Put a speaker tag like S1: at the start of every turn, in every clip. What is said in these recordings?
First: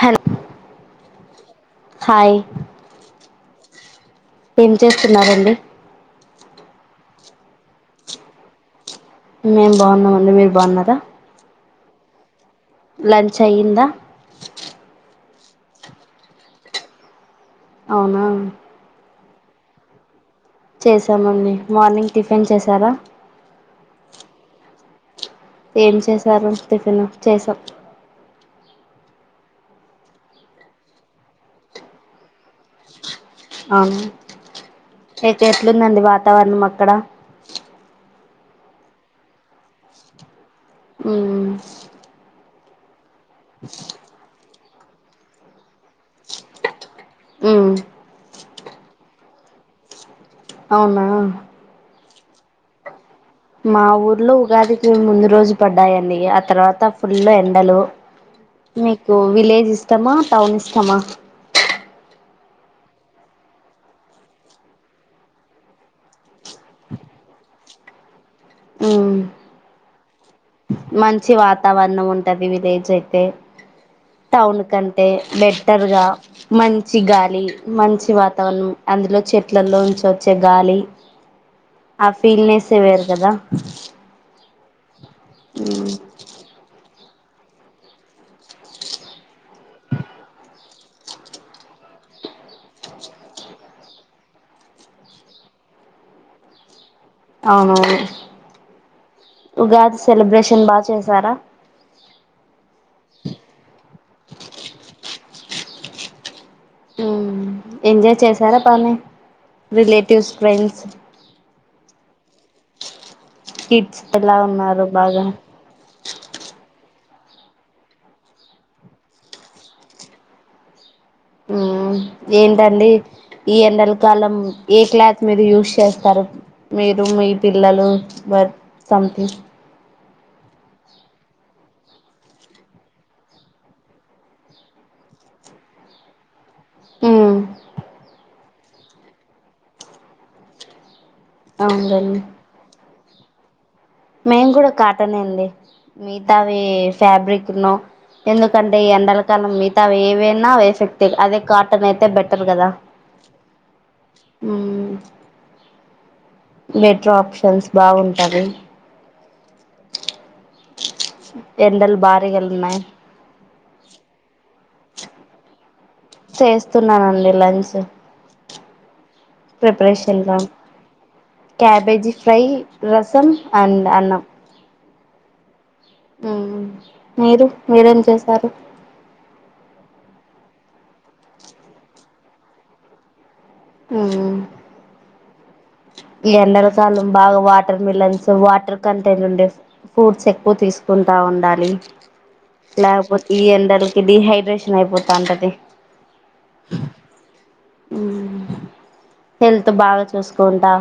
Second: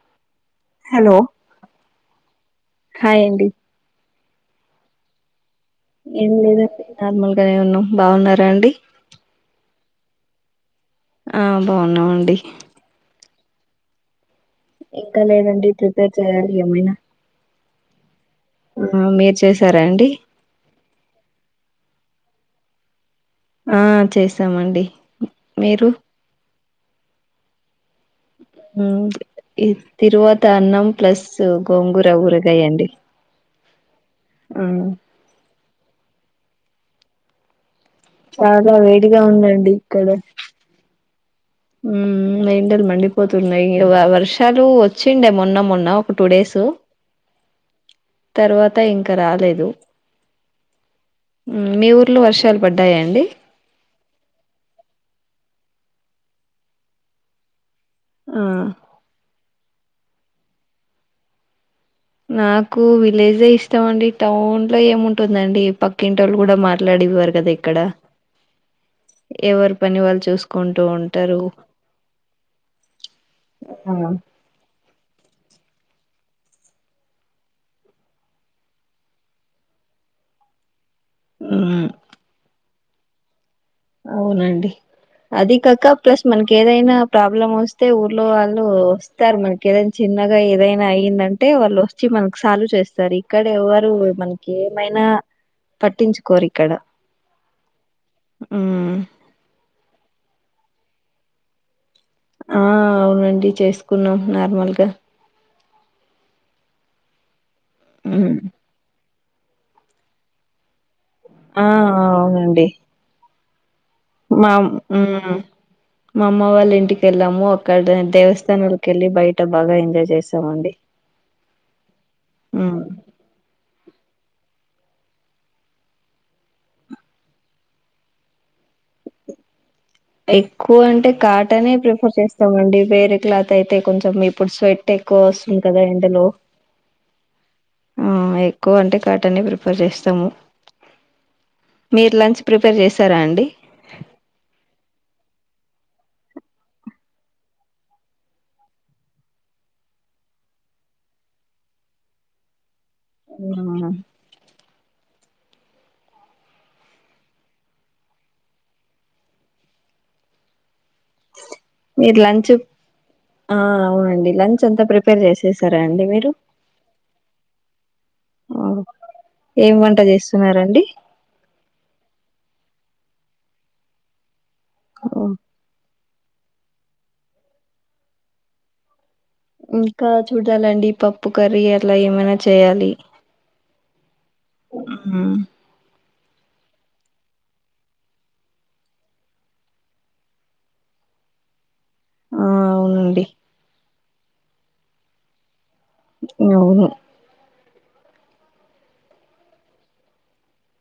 S1: Hello
S2: hello
S1: hi
S2: hi అండి
S1: ఏం చేస్తున్నారండి
S2: ఏం లేదండి నార్మల్ గానే ఉన్నామ్ బాగున్నారా అండి
S1: మేం బాగున్నామండి మీరు బాగున్నారా
S2: ఆ బాగున్నామండి
S1: లంచ్ అయ్యిందా
S2: క లేదండి చేయాలయమైనా
S1: అవునా
S2: ఆ మీర్ చ్ చేసారా అండి
S1: చేసామండి మార్నింగ్ టిఫిన్ చేశారా
S2: ఆ చేసామండి మీరు
S1: ఏం చేసారు టిఫన్ చేసాం
S2: ఉమ్ ఈ తిరువాత అన్నం ప్లస్ గోంగూర ఊరగాయ అండి
S1: అవున
S2: ఉ
S1: ఏట్లుందండి వాతావరణం అక్కడ
S2: చాలా వేడిగా ఉందండి ఇక్కడ
S1: ఉ
S2: ఉమ్ మెయిన్ ల్ మండి పోతున్నాయి వ వర్షాలు ఊ వచ్చిండే మొన్న మొన్న ఒక టూ డేస్
S1: ఉ
S2: తర్వాత ఇంక రాలేదు
S1: అవునా
S2: ఫుల్ వర్షాల్ పడ్డాయండి
S1: ఆ ఊర్లో ఉగాదికి ముందు రోజు పడ్డాయండి అ తర్వాత ఫుల్లు ఎండలు
S2: ఆ
S1: మీకు విలేజ్ ఇష్టమా టౌన్ ఇష్టమా
S2: నాకు విలేజే ఇష్టం అండి టౌన్ లో ఏముంటుందండి పక్కింటోళ్ళు కూడా మాట్లాడేవారు కదా ఇక్కడ
S1: మ్మ్
S2: ఎవర్ పనివాల్లు చూసు
S1: మంచి వాతావరణం ఉంటది విలేజ్ అయితే
S2: ఆ
S1: టౌన్ కన్ అంటే బెటర్గా మంచి గాలి మంచి వాతావరణం అందులో చెట్లలో ఉంచి వచ్చే గాలి
S2: మ్మ్
S1: ఆ ఫీల్నేెస్ సేవేరు కదా
S2: అవునండి అది కాక ప్లస్ మనకి ఏదైనా ప్రాబ్లం ఓస్తే ఊర్లో వాళ్ళు వస్తారు మనకి ఏదైనా చిన్నగా ఏదైనా అయిందంటే వాళ్ళు వచ్చి మనకి సాల్వ్ చేస్తారు ఇక్కడ ఎవరు మనకి ఏమైనా పట్టించుకోరు ఇక్కడ
S1: అవునవును
S2: మ్మ్
S1: ఉగాది సెలబ్రేషన్ చికెన్ బాగా చేశారా
S2: ఆ అవునండి చేసుకున్నాం నార్మల్గా
S1: ఉ ఎంజాయ్
S2: మ్మ్
S1: చేశారా బానె రిలేటివ్స్ ఫ్రెండ్స్
S2: ఆ అవునండి
S1: ఇ
S2: మా ఊ మా అమ్మ వాళ్ళ ఇంటికి వెళ్ళాము అక్కడ దేవస్థానాలకి వెళ్ళి బయట బాగా ఎంజాయ్ చేసామండి
S1: ఉ
S2: ఉమ్.
S1: ఏంటండి ఈ ఎండలు కాలం ఏ క్లాత్ మీరు యూస్ చేస్తారు మీరు మీ పిల్లలు వర్ సంథింగ్
S2: ఎక్కువ అంటె కాటనే ప్రిఫర్ చేస్తామండి వేరే క్లాత్ అయితే కొంచెం ఇప్పుడు స్వెట్ ఎక్కువ వస్తుంది కదా ఇందులో
S1: హ్మ్
S2: ఎక్కువ అంటే కాటనే ప్రిపేర్ చేస్తాము మీరు
S1: అవునులేండి
S2: లంచ్ ప్రిపేర్ చేశారా అండి
S1: కాటన్ ఏంది మిగతావి ఫ్యాబ్రిక్ నో ఎందుకంటే ఎండల కాలం మిగతావి ఏవైనా వేసేస్తాయి అదే కాటన్ అయితే బెటర్ కదా
S2: ఉ
S1: మెట్రో ఆప్షన్స్ బాగుంటవి ఎండలు
S2: మీరు
S1: భారీగాలు
S2: లంచ్
S1: ఉన్నాయి
S2: ఆ అవునండి లంచ్ అంత ప్రిపేర్ చేసేసార్
S1: చేస్తున్నానండి లంచ్
S2: ఓ, ఏం వంట
S1: ప్రిపరేషన్గా
S2: చేస్తున్నారండి
S1: క్యాబేజీ ఫ్రై రసం అండ్ అన్నం
S2: ఓ
S1: ఉమ్ మీరు మీరేం చేశారు
S2: ఇంకా చూడాలండి పప్పు కర్రీ అట్లా ఏమైనా చేయాలి
S1: ఉమ్ ఉ
S2: ఉమ్.
S1: ఈ ఎండల కాలం బాగా వాటర్ మిలన్స్ వాటర్ కంటెంట్ ఉండే ఫూట్స్ ఎక్కువ తీసుకుంటా ఉండాలి
S2: ఆ అవునండి
S1: లేకపోతి ఈ ఎండ లు డీహైడ్రేషన్ అయిపోతా అంటది
S2: అవును
S1: హ్మ్ హెల్త్ బాగా చూసుకో కొంటా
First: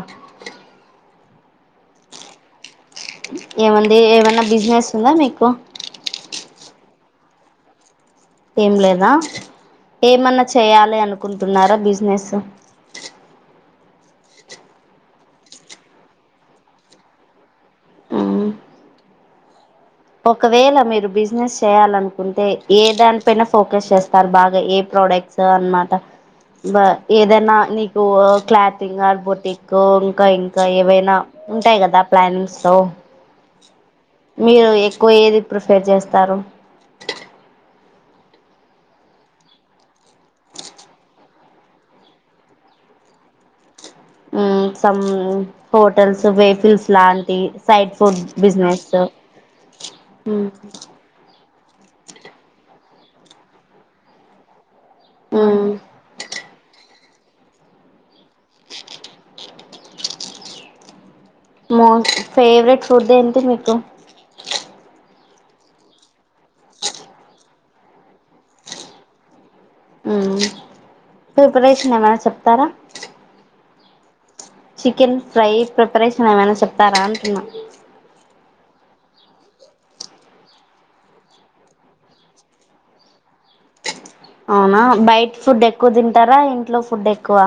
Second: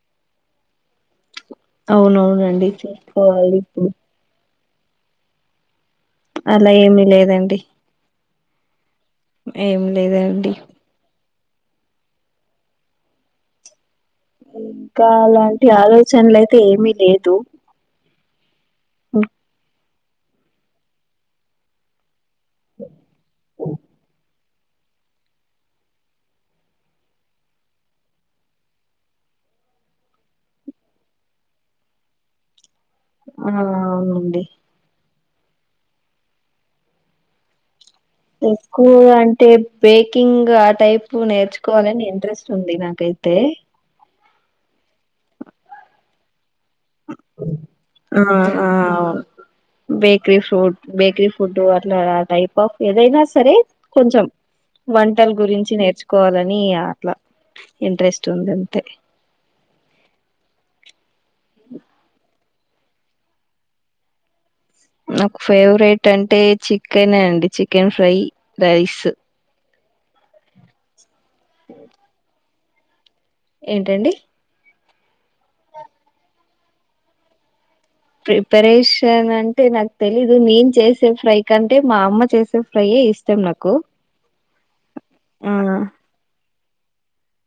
S2: అవునవునండి చేసుకోవాలి ఇప్పుడు
S1: ఏమంది ఏమైన్నా బిజినెస్ దస్తుంద మీకు
S2: అలా ఏమి లేదండి
S1: ఏం లేద నా
S2: ఏం
S1: ఏమన్నా
S2: లేదండి
S1: చేయాలి అనుకు కుంటున్నారా బిజినెస్
S2: ఇంకా అలాంటి ఆలోచనలుయితే ఏమి లేదు
S1: మ్
S2: ఓ
S1: ఒకవేళ మీరు బిజినెస్ చేయాలనుకు కుంటే ఏ దానిపైన ఫోకస్ చేస్తారు బాగా ఏ ప్రోడక్ట్స్ అనమాట బ ఏదైనా నీకు క్లాథంగ్ ఆర్బోటిక్ ఇంకా ఇంకా ఏవైనా ఉంటాయి కదా ప్లానింగ్స్ త
S2: ఆ అవునండి
S1: ఎకువా ఏది ప్రిఫేర్ చేస్తారు
S2: ఎక్కువ అంటే బేకింగ్ ఆ టైప్ నేర్చుకోవాలని ఇంట్రెస్ట్ ఉంది నాకైతే
S1: ఉమ్ సమ్ హోటల్స్ బే
S2: ఆ అ
S1: బిజినెస్
S2: అవును బేక్రి ఫ్రూడ్ బేక్రి ఫుడ్ అట్లా టైప్ ఆఫ్ ఏదైనా సరే కొంచం వంటల
S1: మ్మ్
S2: గురించి నేర్చుకోవాలని ఈ అట్లా ఇంట్రెస్ట్ ఉందంతే
S1: మో [unintelligible] ఫేవరెట్ ఫుడ్ ఏంటి మీకు
S2: నాకు ఫేవరెట్ అం టే చికన్ అండి చికెన్ ఫ్రై రైసు
S1: ఊ ప్రిపరేషన్ ఏమన చెప్ తారా
S2: ఏంటండి
S1: చికెన్ ఫ్రై ప్రిపరేషన్ ఏమన చెప్ స్తారా అంటున్నా
S2: ప్రిపరేషన్ అంటే నాకు తెలీదు నేను చేసే ఫ్రై కంటే మా అమ్మ చేసే ఫ్రైయే ఇష్టం నాకు
S1: అవునా బైట్
S2: ఆ
S1: ఫుడ్ ఎక్కువ తింటారా ఇం ట్లో ఫుడ్ ఎక్కువ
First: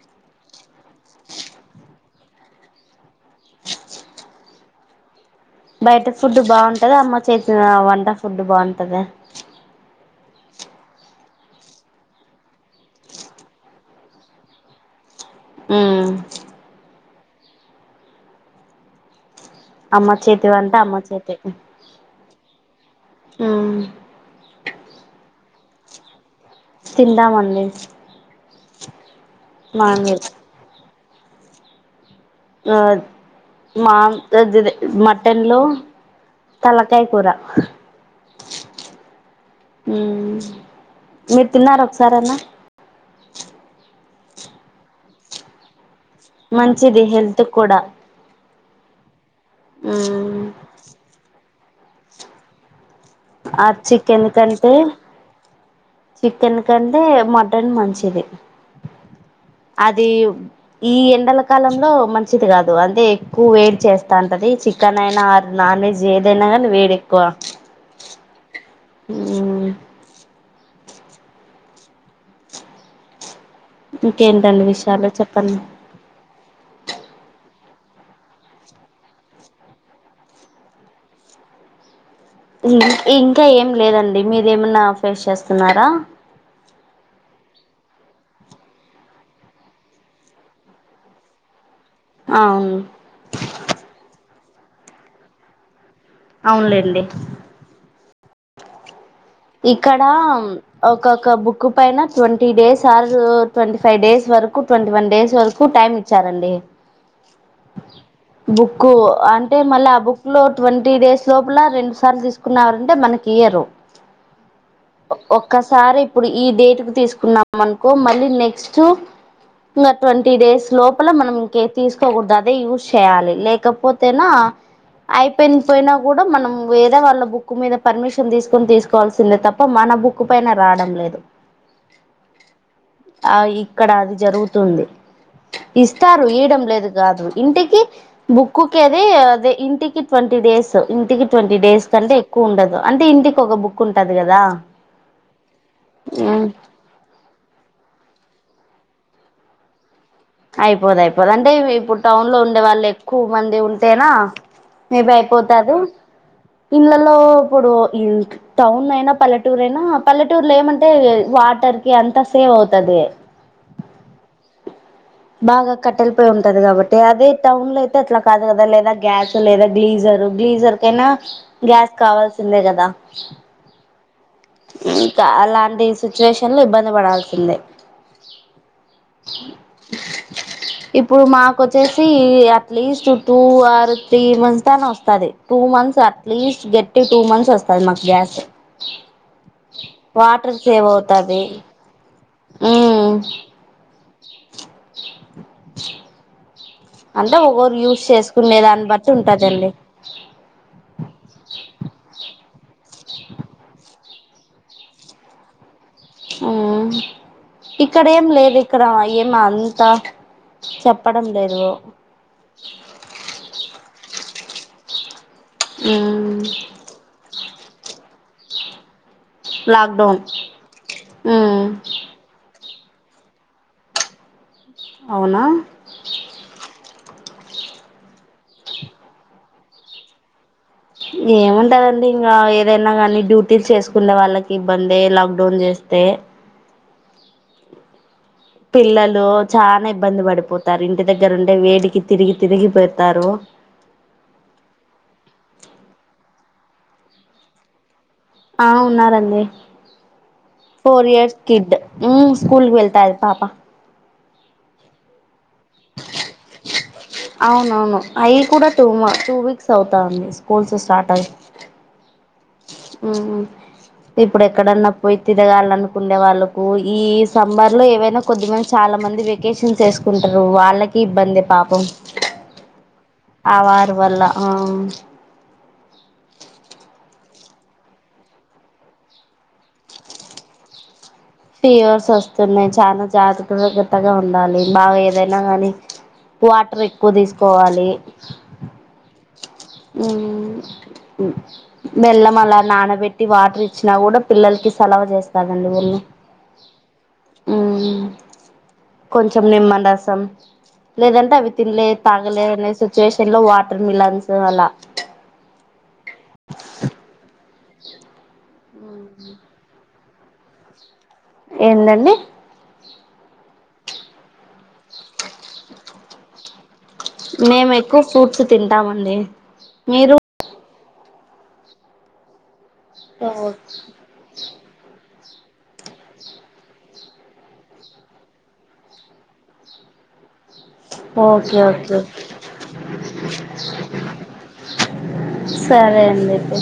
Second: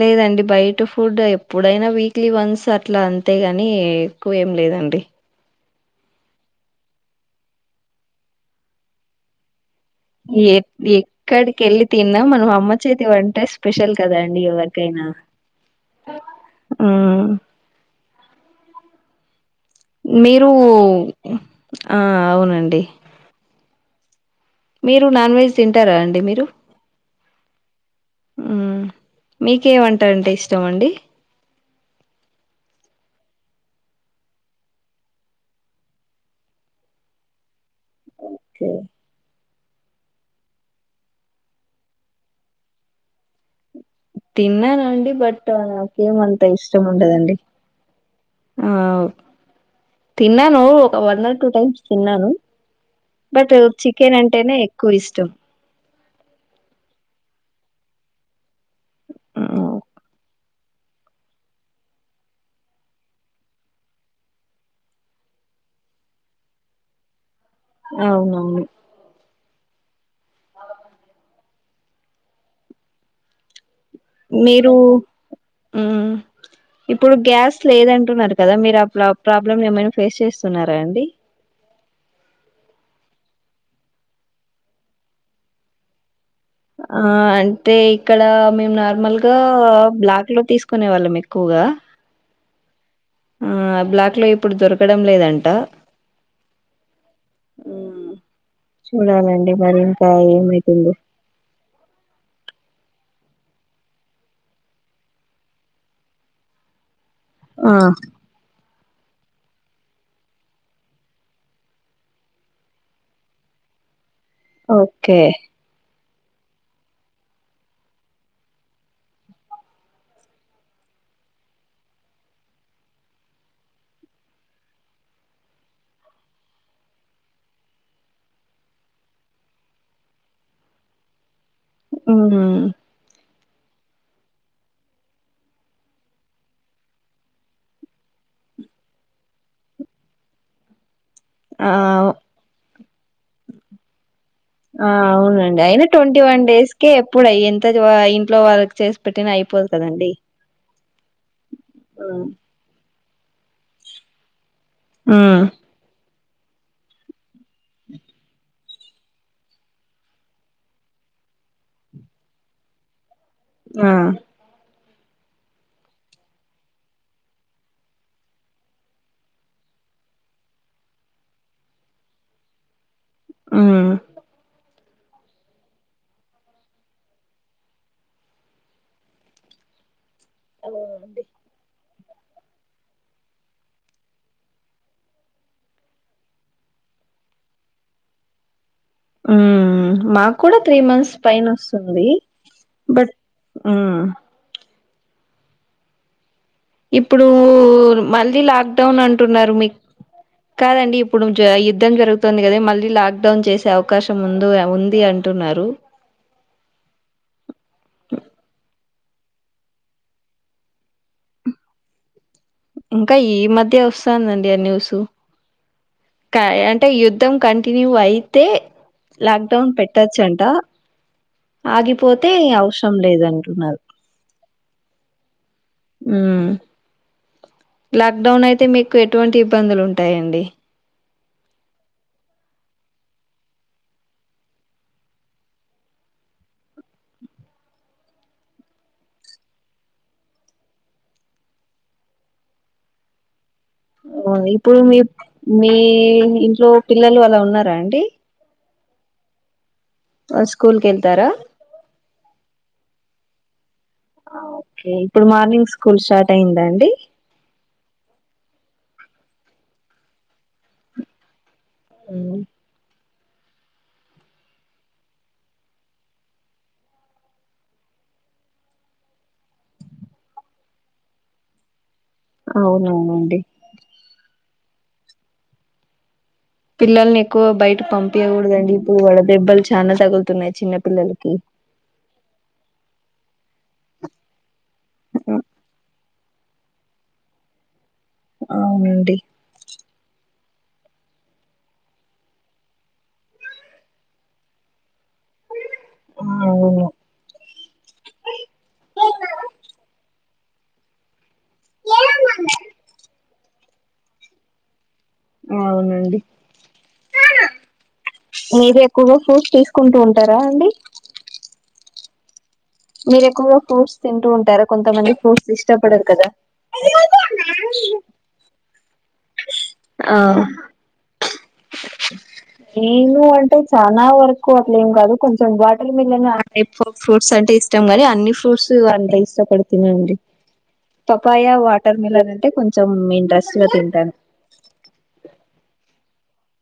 S2: లేదండి బయట ఫుడ్ ఎప్పుడైనా వీక్లీ వన్స్ అట్లా అంతేగాని ఎక్కువేం లేదండి
S1: బయట ఫుడ్ బాగుంటద అమ్మ చేతిిన వంట ఫుడ్డు బాగుంటద
S2: ఎ ఎక్కడికి వెళ్ళి తిన్నా మనం అమ్మ చేతి వంటే స్పెషల్ కదండి ఎవరికైనా
S1: ఊ
S2: ఊ
S1: అమ్మ
S2: మీరు
S1: చేతి వంట అమ్మ చేతి
S2: ఆ అవునండి
S1: మ్మ్
S2: మీరు నాన్ వెజ్ తింటారా అండి మీరు
S1: తింటా మండి
S2: ఊ మీకేవంటంటే ఇష్టం అండి
S1: ఆ మా అజిదే మటన్ లో తలకాయ కూర
S2: ఓకే
S1: ఊ మీరు తిన్నార ఒకసారన్న
S2: తిన్నానండి బట
S1: మంచిది హెల్త్ కూడా
S2: ఆవ్
S1: మ్మ్
S2: తిన్నాను ఒక వన్ ఆర్ టూ టైమ్ తిన్నాను బట్
S1: ఆ చికెన్
S2: అంటేనే
S1: కంటే
S2: ఎక్కువ ఇష్టం
S1: చికెన్ కంటే మటన్ మంచి ఇది అది ఈ ఎండల కాలంలో మంచిది కాదు అంతే ఎక్కువ వేడి చేస్తా అంటది చికెన్ అయినా నాన్ వెజ్ ఏదైనా కానీ వేడి ఎక్కువ
S2: అవునవును
S1: ఉం
S2: హలో
S1: ఇంకేంటండి
S2: మీరు
S1: విషయాలు చెప్పండి
S2: మ్మ్ ఇప్పుడు గ్యాస్ లేదంటున్నారు కదా మీరు ఆ ప్ల ప్రాబ్లము ను ఏమైనా ఫేస్ చేస్తున్నారా అండి
S1: ఇం ఇంకా ఏం లేదండి మీరేమన్నా ఫేస్ చేస్తున్నారా
S2: ఆ అంటే ఇక్కడ మేము నార్మల్గా బ్లాక్ లో తీసుకునే వాళ్ళం ఎక్కువగా
S1: అవును
S2: ఆ బ్లాక్లో ఇప్ ఇప్పుడు దొరకడం లేదంట
S1: అవునులేండి
S2: మ్మ్ చూడాలండి మరి
S1: ఇక్కడ
S2: ఇంకా ఏమైతుందో
S1: ఒకొక్క బుక్ పైన ట్వంటీ డేస్ అల్ కు ట్వంటీ ఫైవ్ డేస్ వరకు ట్వంటీ వన్ డేస్ వరకు టైమ్ ఇచ్చారండి
S2: ఆ
S1: బుక్ అంటే మళ్ళ ఆ బుక్ లో ట్వంటీ డేస్ లోపల రెండు సార్లు తీసుకున్నరంటే మన కియరు ఓ
S2: ఓకే
S1: ఒక్కసారి ఇప్పుడు ఈ డేట్ కు తీసుకున్నాం అనుకో మళ్ళీ నెక్స్ట్ ఇంగా ట్వంటీ డేస్ లోపల మనం ఇంక తీసుకోకూడదు అదే యూస్ చేయాలి లేకపోతేనా అయిపోయినపోయినా కూడా మనం వేరే వాళ్ళ బుక్ మీద పర్మిషన్ తీసుకొని తీసుకు కోవాల్సిందే తప్ప మన బుక్ పైన రాడం లేదు
S2: ఉహు
S1: ఆ ఇక్కడ అది జరుగుతుంది ఇస్తారు ఈయడం లేదు కాదు ఇంటికి బుక్కు కేది అదే ఇంటికి ట్వంటీ డేస్ ఇంటికి ట్వంటీ
S2: ఆ
S1: డేస్ కంటే ఎక్కువ ఉండదు అంటే ఇంటికి ఒక బుక్ ఉంటది కదా
S2: ఆ అవునండి అయినా ట్వంటీ వన్
S1: ఉమ్
S2: డేస్ కే ఎప్పుడయ్యేంత ఆ ఇంట్లో వాళ్ళకి చేసి పెట్టిన అయిపోదు కదండి
S1: అయిపోదు అయిపోదు అంటే ఇప్పుడు
S2: మ్మ్
S1: టౌన్ లో ఉండే వాళ్ళే ఎక్కువ మంది ఉంటెనా మే బి అయిపోతాదు ఇళ్లలో ఇప్పుడు ఇన్ టౌన్ అయినా పల్లెటూరు అయినా పల్లెటూరులో ఏమంటే వాటర్ కి అంతా సేవ్ అవుతది
S2: ఆ
S1: బాగా కట్టెలపోయి ఉంటది కాబట్టి అదే టౌన్ లో అయితే అట్లా కాదు కదా లేదా గ్యాస్ లేదా గ్లీజర్ గ్లీజర్ కైనా గ్యాస్ కావాల్సిందే కదా
S2: ఆ
S1: ఇంకా అలాంటి సిచ్యువేషన్ లో ఇబ్బంది పడాల్సిందే ఇప్పుడు మా కొ వచ్చేసి at least two or three months తన వస్తది టూ మంత్స్ అట్లీస్ట్ గట్టి టూ మంత్స్ వస్తది మాకు గ్యాస్
S2: ఉ మాకు కూడా
S1: వాటర్
S2: త్రీ
S1: సేవ్
S2: మంత్స్
S1: అవుతది
S2: పైన వస్తుంది బట్
S1: ఉమ్
S2: ఉమ్ ఉ ఇప్పుడు
S1: అంటే ఒకరు యూస్
S2: మళ్ళీ
S1: చేసుకునే దాన్ని
S2: లాక్డౌన్
S1: బట్టి
S2: అంటున్నారు
S1: ఉంటదండి
S2: మీకు కాదండి ఇప్పుడు యుద్ధం జరుగుతుంది అదే మళ్ళీ లాక్ డౌన్ చేసే అవకాశం ఉందు ఉంది అంటున్నారు
S1: ఉమ్ ఇక్కడ ఏం లేదు ఇక్క ఇక్కడ ఏం అంతా చెప్పడం లేదు
S2: ఇంకా ఈ మధ్య వస్తుందండి ఆ న్యూస్
S1: మ్మ్
S2: కా అంటే యుద్ధం కంట టిని వైతే లాక్డౌన్ పెట్టొచ్చంట
S1: మ్మ్
S2: ఆగిపోతే ఔష ఇష్టం లేదంటున్నారు
S1: అవునా
S2: లాక్ డౌన్ అయితే మీకు ఎటువంటి ఇబ్బందులు ఉంటాయండి
S1: ఏముంటదండి ఇంకా ఏదైనా కానీ డ్యూటీస్ చేసుకునే వాళ్ళకి ఇబ్బంది లాక్డౌన్ చేస్తే పిల్లలు చాలా ఇబ్బంది పడిపోతారు ఇంటి దగ్గరుంటే వేడికి తిరిగి తిరిగిపోతారు
S2: ఉమ్ ఇప్పుడు మీ మీ ఇంట్లో పిల్లలు అలా ఉన్నారా అండి
S1: ఆ ఉన్నారండి
S2: వాళ్ళు స్కూల్ కి
S1: ఫోర్
S2: వెళ్తారా
S1: ఇయర్స్ కిడ్ ఉమ్ స్కూల్ వెళ్తా పాపా
S2: ఆ ఓకే ఇప్పుడు మార్నింగ్ స్కూల్ స్టార్ట్ అయిందండి
S1: అవునవును అయి కూడా టూ టూ వీక్స్ అవుతా అండి స్కూల్స్ స్టార్ట్ అయి
S2: ఉమ్
S1: ఉమ్ ఇప్పుడు ఎక్కడన్నా పోయి తిరగాలనుకుండే వాళ్ళలకు ఈ సబర్ లో ఏవైనా కొద్దిమంది చాలా మంది వెకేషన్స్ వేసుకుంటారు వాళ్ళకి ఇబ్బంది పాపం
S2: అవునవునండి
S1: ఆవారు వల్ల అ
S2: పిల్లల్ని ఎక్కువ బయట పంపయకూడదండి ఇప్పుడు వడ దెబ్బలు చానా తగులుతున్నాయి చిన్న పిల్లలు
S1: పిర్ స్వస్స్తన్నాయి చా జత కత్తగా ఉండాలి బాగా ఏదైనా గానీ వాటర్ ఎక్కువ తీసుకోవాలి
S2: అవునండి
S1: ఉమ్ మెల్లం అలా నానబెట్టి వాటర్ ఇచ్చినా కూడా పిల్లలకి సలవా ఛెస్తాధి అండీ ఊళ్ళ
S2: అవును
S1: ఉమ్ కొంచం నిమ్మరసం లేదంటే అవి తినలే తాగలేదనే సిచ్యువేషన్ లో వాటర్ మిలన్స్ అలా
S2: అవునండి మీర ఎక్కువగా ఫ్రూట్స్ తీసుకుంటూ ఉంటారా అండి
S1: ఏంటండి
S2: మీరు ఎక్కువగా ఫ్రూట్స్ తింటూ ఉంటారా కొంతమంది ఫ్రూట్స్ ఇష్టపడరు కదా
S1: మేము ఎక్కువ ఫ్రూట్స్ తింటామండి మీరు
S2: అవు నేను అంటే చానా వరకు అట్ల ఏం కాదు కొంచెం వాటర్ మిలన్ ఆ టైప్ ఆఫ్ ఫ్రూట్స్ అంటే ఇష్టం నీ అన్ని ఫ్రూట్స్ అంత ఇష్టపడుతున్నాండి papaya
S1: okay okay
S2: water melon అంటే కొంచెం ఇంట్రస్ట్ గా తింటాను
S1: సర్ ఎందితే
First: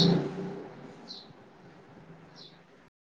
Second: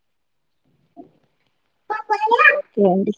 S2: ఓకే అండి